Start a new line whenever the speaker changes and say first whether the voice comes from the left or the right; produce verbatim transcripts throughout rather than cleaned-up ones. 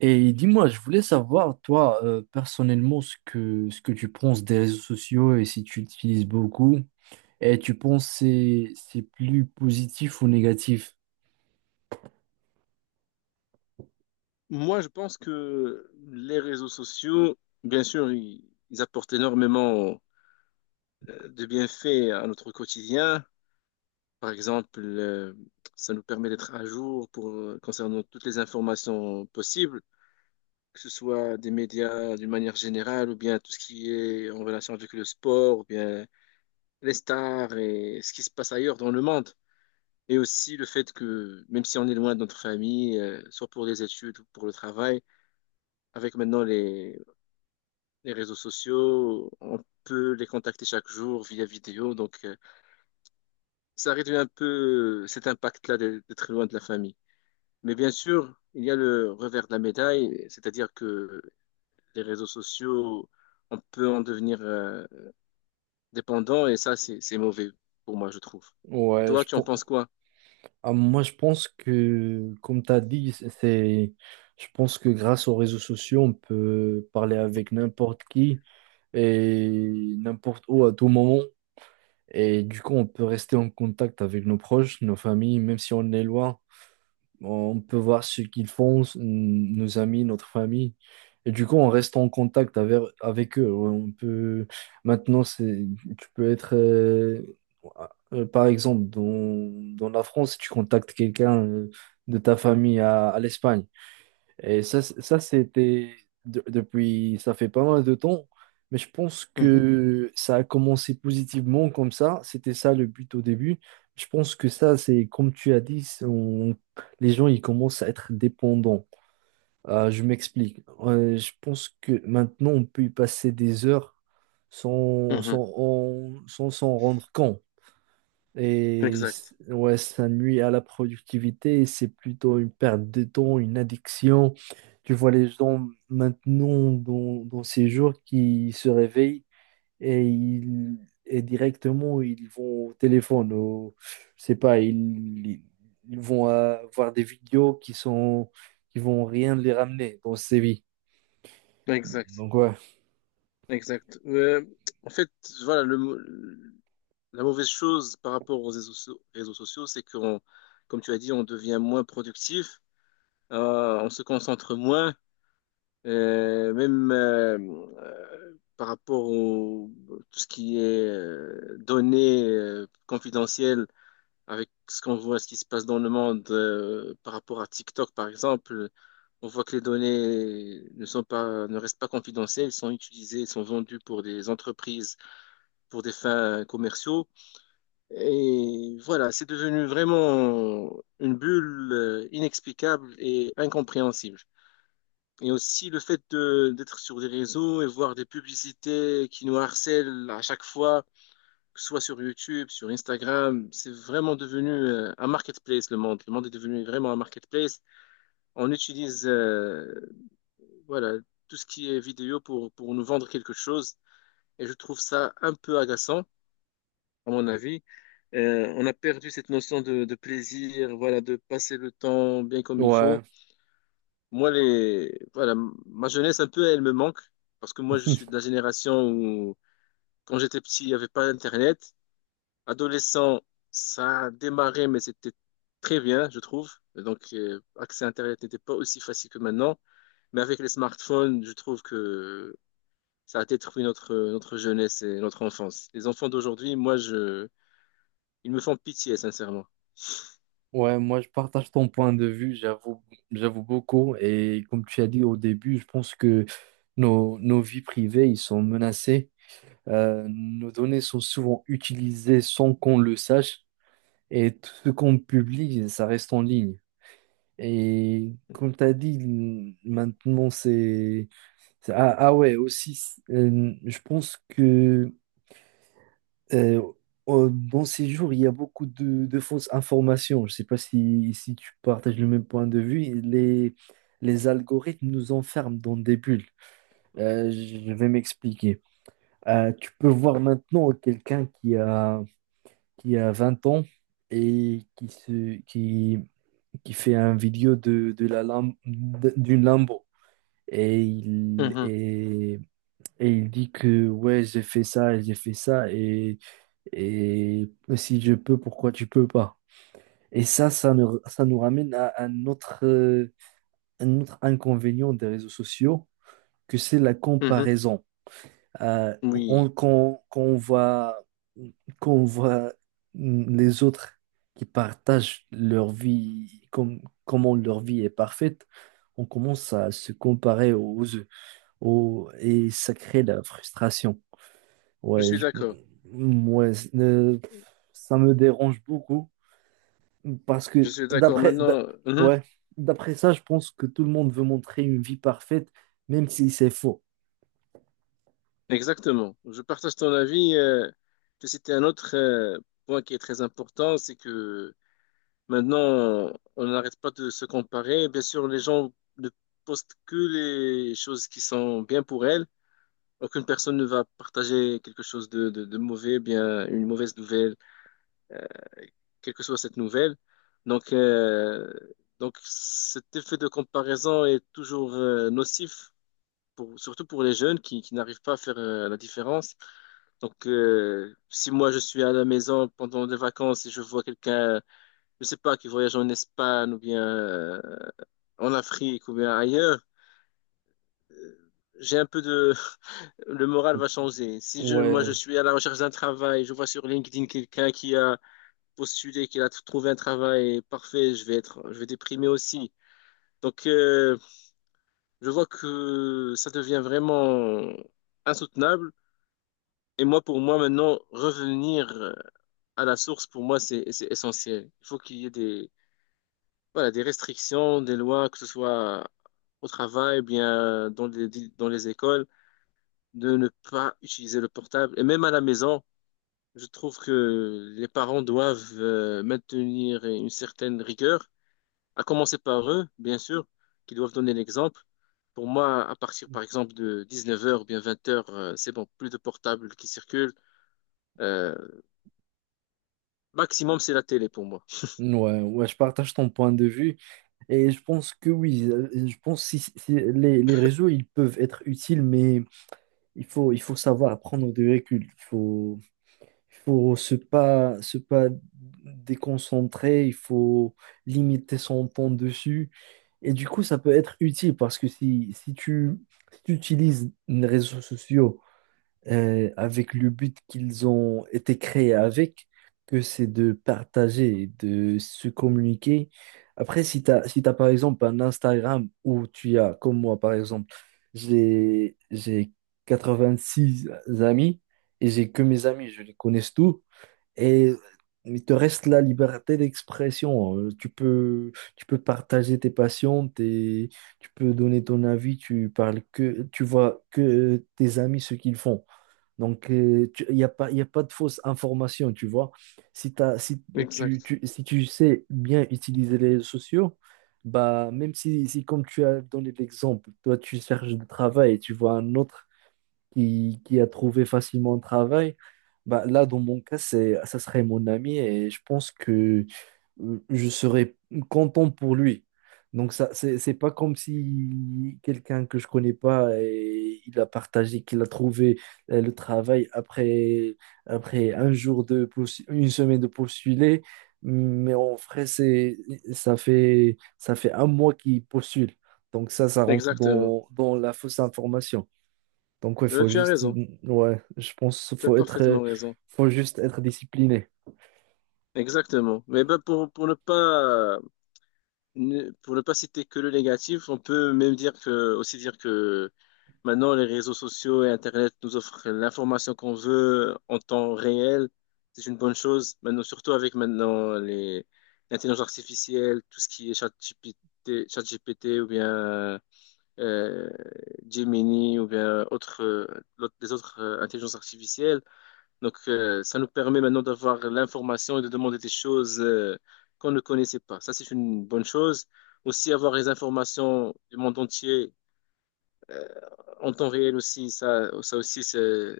right: Et dis-moi, je voulais savoir, toi, euh, personnellement, ce que, ce que tu penses des réseaux sociaux et si tu utilises beaucoup. Et tu penses que c'est c'est plus positif ou négatif?
left: Moi, je pense que les réseaux sociaux, bien sûr, ils, ils apportent énormément euh, de bienfaits à notre quotidien. Par exemple, euh, ça nous permet d'être à jour pour, euh, concernant toutes les informations possibles, que ce soit des médias d'une manière générale, ou bien tout ce qui est en relation avec le sport, ou bien les stars et ce qui se passe ailleurs dans le monde. Et aussi le fait que, même si on est loin de notre famille, euh, soit pour les études ou pour le travail, avec maintenant les les réseaux sociaux, on peut les contacter chaque jour via vidéo, donc euh, ça réduit un peu cet impact-là d'être d'être loin de la famille. Mais bien sûr, il y a le revers de la médaille, c'est-à-dire que les réseaux sociaux, on peut en devenir euh, dépendant, et ça, c'est c'est mauvais pour moi, je trouve. Et
right: Ouais,
left: toi,
right: je
left: tu en
right: pen-
left: penses quoi?
right: ah, Moi je pense que, comme tu as dit, c'est, c'est- je pense que grâce aux réseaux sociaux, on peut parler avec n'importe qui et n'importe où à tout moment. Et du coup, on peut rester en contact avec nos proches, nos familles, même si on est loin. On peut voir ce qu'ils font, s- nos amis, notre famille. Et du coup, on reste en contact avec, avec eux. Ouais, on peut... Maintenant, c'est... tu peux être, euh, euh, par exemple, dans, dans la France, si tu contactes quelqu'un euh, de ta famille à, à l'Espagne. Et ça, c- ça c'était de- depuis, ça fait pas mal de temps, mais je pense
left: Mhm.
right: que ça a commencé positivement comme ça. C'était ça le but au début. Je pense que ça, c'est comme tu as dit, c'est- on- les gens, ils commencent à être dépendants. Euh, je m'explique. Euh, je pense que maintenant, on peut y passer des heures sans,
left: Mhm.
right: sans, en- sans s'en rendre compte. Et c-
left: Exact,
right: ouais, ça nuit à la productivité et c'est plutôt une perte de temps, une addiction. Tu vois les gens maintenant dans, dans ces jours qui se réveillent et, ils, et directement ils vont au téléphone, au, je sais pas, ils, ils vont euh, voir des vidéos qui sont qui vont rien les ramener dans ces vies.
left: exact,
right: Donc ouais,
left: exact. Euh, en fait, voilà, le, mot- la mauvaise chose par rapport aux réseaux, so- réseaux sociaux, c'est qu'on, comme tu as dit, on devient moins productif, euh, on se concentre moins, euh, même euh, euh, par rapport au tout ce qui est euh, données euh, confidentielles, avec ce qu'on voit, ce qui se passe dans le monde, euh, par rapport à TikTok, par exemple, on voit que les données ne sont pas, ne restent pas confidentielles, elles sont utilisées, elles sont vendues pour des entreprises, pour des fins commerciaux. Et voilà, c'est devenu vraiment une bulle euh, inexplicable et incompréhensible. Et aussi le fait de- d'être sur des réseaux et voir des publicités qui nous harcèlent à chaque fois, que ce soit sur YouTube, sur Instagram, c'est vraiment devenu euh, un marketplace, le monde. Le monde est devenu vraiment un marketplace. On utilise euh, voilà, tout ce qui est vidéo pour, pour nous vendre quelque chose. Et je trouve ça un peu agaçant, à mon avis. Euh, on a perdu cette notion de, de plaisir, voilà, de passer le temps bien comme il
right: ouais.
left: faut. Moi, les, voilà, ma jeunesse, un peu, elle me manque parce que moi, je suis de la génération où, quand j'étais petit, il n'y avait pas Internet. Adolescent, ça a démarré, mais c'était très bien, je trouve. Et donc, euh, accès à Internet n'était pas aussi facile que maintenant. Mais avec les smartphones, je trouve que ça a détruit notre, notre jeunesse et notre enfance. Les enfants d'aujourd'hui, moi, je, ils me font pitié, sincèrement.
right: Ouais, moi je partage ton point de vue, j'avoue, j'avoue beaucoup. Et comme tu as dit au début, je pense que nos, nos vies privées, ils sont menacés. Euh, nos données sont souvent utilisées sans qu'on le sache. Et tout ce qu'on publie, ça reste en ligne. Et comme tu as dit, maintenant c'est... c'est- Ah, ah ouais, aussi, euh, je pense que... Euh, euh, dans ces jours, il y a beaucoup de, de fausses informations. Je ne sais pas si, si tu partages le même point de vue. Les, les algorithmes nous enferment dans des bulles. Euh, je vais m'expliquer. Euh, tu peux voir maintenant quelqu'un qui a, qui a vingt ans et qui, se, qui, qui fait un vidéo de, de la Lam- d'une Lambo. Et il,
left: Mhm.
right: et, et il dit que ouais, j'ai fait ça, et j'ai fait ça. Et et si je peux, pourquoi tu peux pas? Et ça, ça nous, ça nous ramène à un autre, euh, un autre inconvénient des réseaux sociaux, que c'est la
left: Mhm.
right: comparaison. Euh, on-
left: Oui,
right: quand, quand on voit, quand on voit les autres qui partagent leur vie, comme, comment leur vie est parfaite, on commence à se comparer aux, aux, et ça crée de la frustration.
left: je
right: Ouais,
left: suis
right: je-
left: d'accord.
right: ouais, euh, ça me dérange beaucoup. Parce
left: Je
right: que
left: suis d'accord
right: d'après d'a-
left: maintenant. Mhm.
right: Ouais, d'après ça, je pense que tout le monde veut montrer une vie parfaite, même si c'est faux.
left: Exactement. Je partage ton avis. euh, Je citais un autre euh, point qui est très important, c'est que maintenant, on n'arrête pas de se comparer. Bien sûr, les gens ne postent que les choses qui sont bien pour elles. Aucune personne ne va partager quelque chose de, de, de mauvais, bien une mauvaise nouvelle, euh, quelle que soit cette nouvelle. Donc, euh, donc cet effet de comparaison est toujours euh, nocif pour, surtout pour les jeunes qui, qui n'arrivent pas à faire euh, la différence. Donc, euh, si moi je suis à la maison pendant les vacances et je vois quelqu'un, je sais pas, qui voyage en Espagne ou bien euh, en Afrique ou bien ailleurs, j'ai un peu de, le moral va changer. Si je, moi je
right: Ouais,
left: suis à la recherche d'un travail, je vois sur LinkedIn quelqu'un qui a postulé, qui a trouvé un travail parfait, je vais être, je vais déprimer aussi. Donc, euh, je vois que ça devient vraiment insoutenable. Et moi, pour moi, maintenant, revenir euh, à la source, pour moi, c'est c'est essentiel. Il faut qu'il y ait des, voilà, des restrictions, des lois, que ce soit au travail, bien dans les, dans les écoles, de ne pas utiliser le portable. Et même à la maison, je trouve que les parents doivent euh, maintenir une certaine rigueur, à commencer par eux, bien sûr, qui doivent donner l'exemple. Pour moi, à partir, par exemple, de dix-neuf heures, bien vingt heures, euh, c'est bon, plus de portables qui circulent. Euh, Maximum, c'est la télé pour moi.
right: ouais, ouais, je partage ton point de vue. Et je pense que oui, euh, je pense si, si les, les réseaux, ils peuvent être utiles, mais il faut, il faut savoir prendre du recul. Il faut, Il faut se pas, se pas déconcentrer, il faut limiter son temps dessus. Et du coup, ça peut être utile parce que si, si tu, si tu utilises les réseaux sociaux euh, avec le but qu'ils ont été créés avec, que c'est de partager, de se communiquer. Après, si tu as, si t'as, par exemple un Instagram où tu as, comme moi par exemple, j'ai, j'ai quatre-vingt-six amis et j'ai que mes amis, je les connais tous. Et il te reste la liberté d'expression. Euh, Tu peux, tu peux partager tes passions, tes- tu peux donner ton avis, tu parles que, tu vois que euh, tes amis ce qu'ils font. Donc, il n'y a pas, y a pas de fausse information, tu vois. Si t'as, si tu,
left: Exact.
right: tu- Si tu sais bien utiliser les réseaux sociaux, bah, même si, si comme tu as donné l'exemple, toi, tu cherches du travail et tu vois un autre qui, qui a trouvé facilement un travail, bah, là, dans mon cas, c'est, ça serait mon ami et je pense que euh, je serais content pour lui. Donc, ça, c'est, c'est pas comme si quelqu'un que je connais pas et il a partagé qu'il a trouvé euh, le travail après, après un jour de postu- une semaine de postuler. Mais en vrai, c'est, ça fait, ça fait un mois qu'il postule. Donc, ça, ça rentre
left: Exactement.
right: dans, dans la fausse information. Donc, ouais,
left: Eh ben,
right: faut
left: tu as
right: juste,
left: raison.
right: ouais, je pense qu'il
left: Tu as
right: faut être, euh,
left: parfaitement raison.
right: faut juste être discipliné.
left: Exactement. Mais ben, pour, pour ne pas, ne- pour ne pas citer que le négatif, on peut même dire que, aussi dire que maintenant, les réseaux sociaux et Internet nous offrent l'information qu'on veut en temps réel. C'est une bonne chose. Maintenant, surtout avec maintenant les, l'intelligence artificielle, tout ce qui est ChatGPT, ChatGPT ou bien euh, Gemini ou bien autres, euh, l'autre- des autres euh, intelligences artificielles. Donc, euh, ça nous permet maintenant d'avoir l'information et de demander des choses euh, qu'on ne connaissait pas. Ça, c'est une bonne chose. Aussi, avoir les informations du monde entier euh, en temps réel aussi, ça, ça aussi, c'est-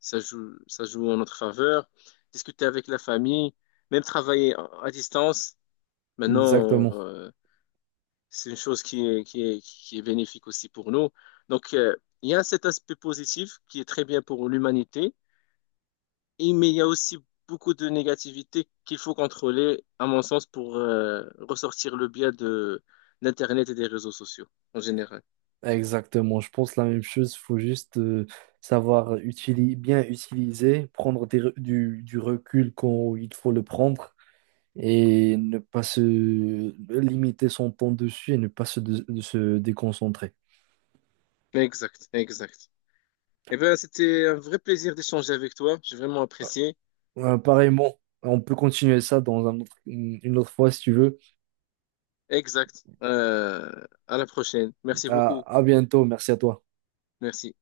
left: ça joue, ça joue en notre faveur. Discuter avec la famille, même travailler à à distance. Maintenant,
right: Exactement.
left: euh, c'est une chose qui est, qui est, qui est bénéfique aussi pour nous. Donc, euh, il y a cet aspect positif qui est très bien pour l'humanité, et, mais il y a aussi beaucoup de négativité qu'il faut contrôler, à mon sens, pour euh, ressortir le biais de d'Internet et des réseaux sociaux en général.
right: Exactement. Je pense la même chose. Faut juste euh, savoir utili- bien utiliser, prendre des re- du, du recul quand il faut le prendre et ne pas se limiter son temps dessus et ne pas se, dé- de se déconcentrer.
left: Exact, exact. Eh bien, c'était un vrai plaisir d'échanger avec toi. J'ai vraiment apprécié.
right: Euh, pareillement, on peut continuer ça dans un autre- une autre fois si tu veux.
left: Exact. Euh, à la prochaine. Merci
right: À
left: beaucoup.
right: à bientôt. Merci à toi.
left: Merci.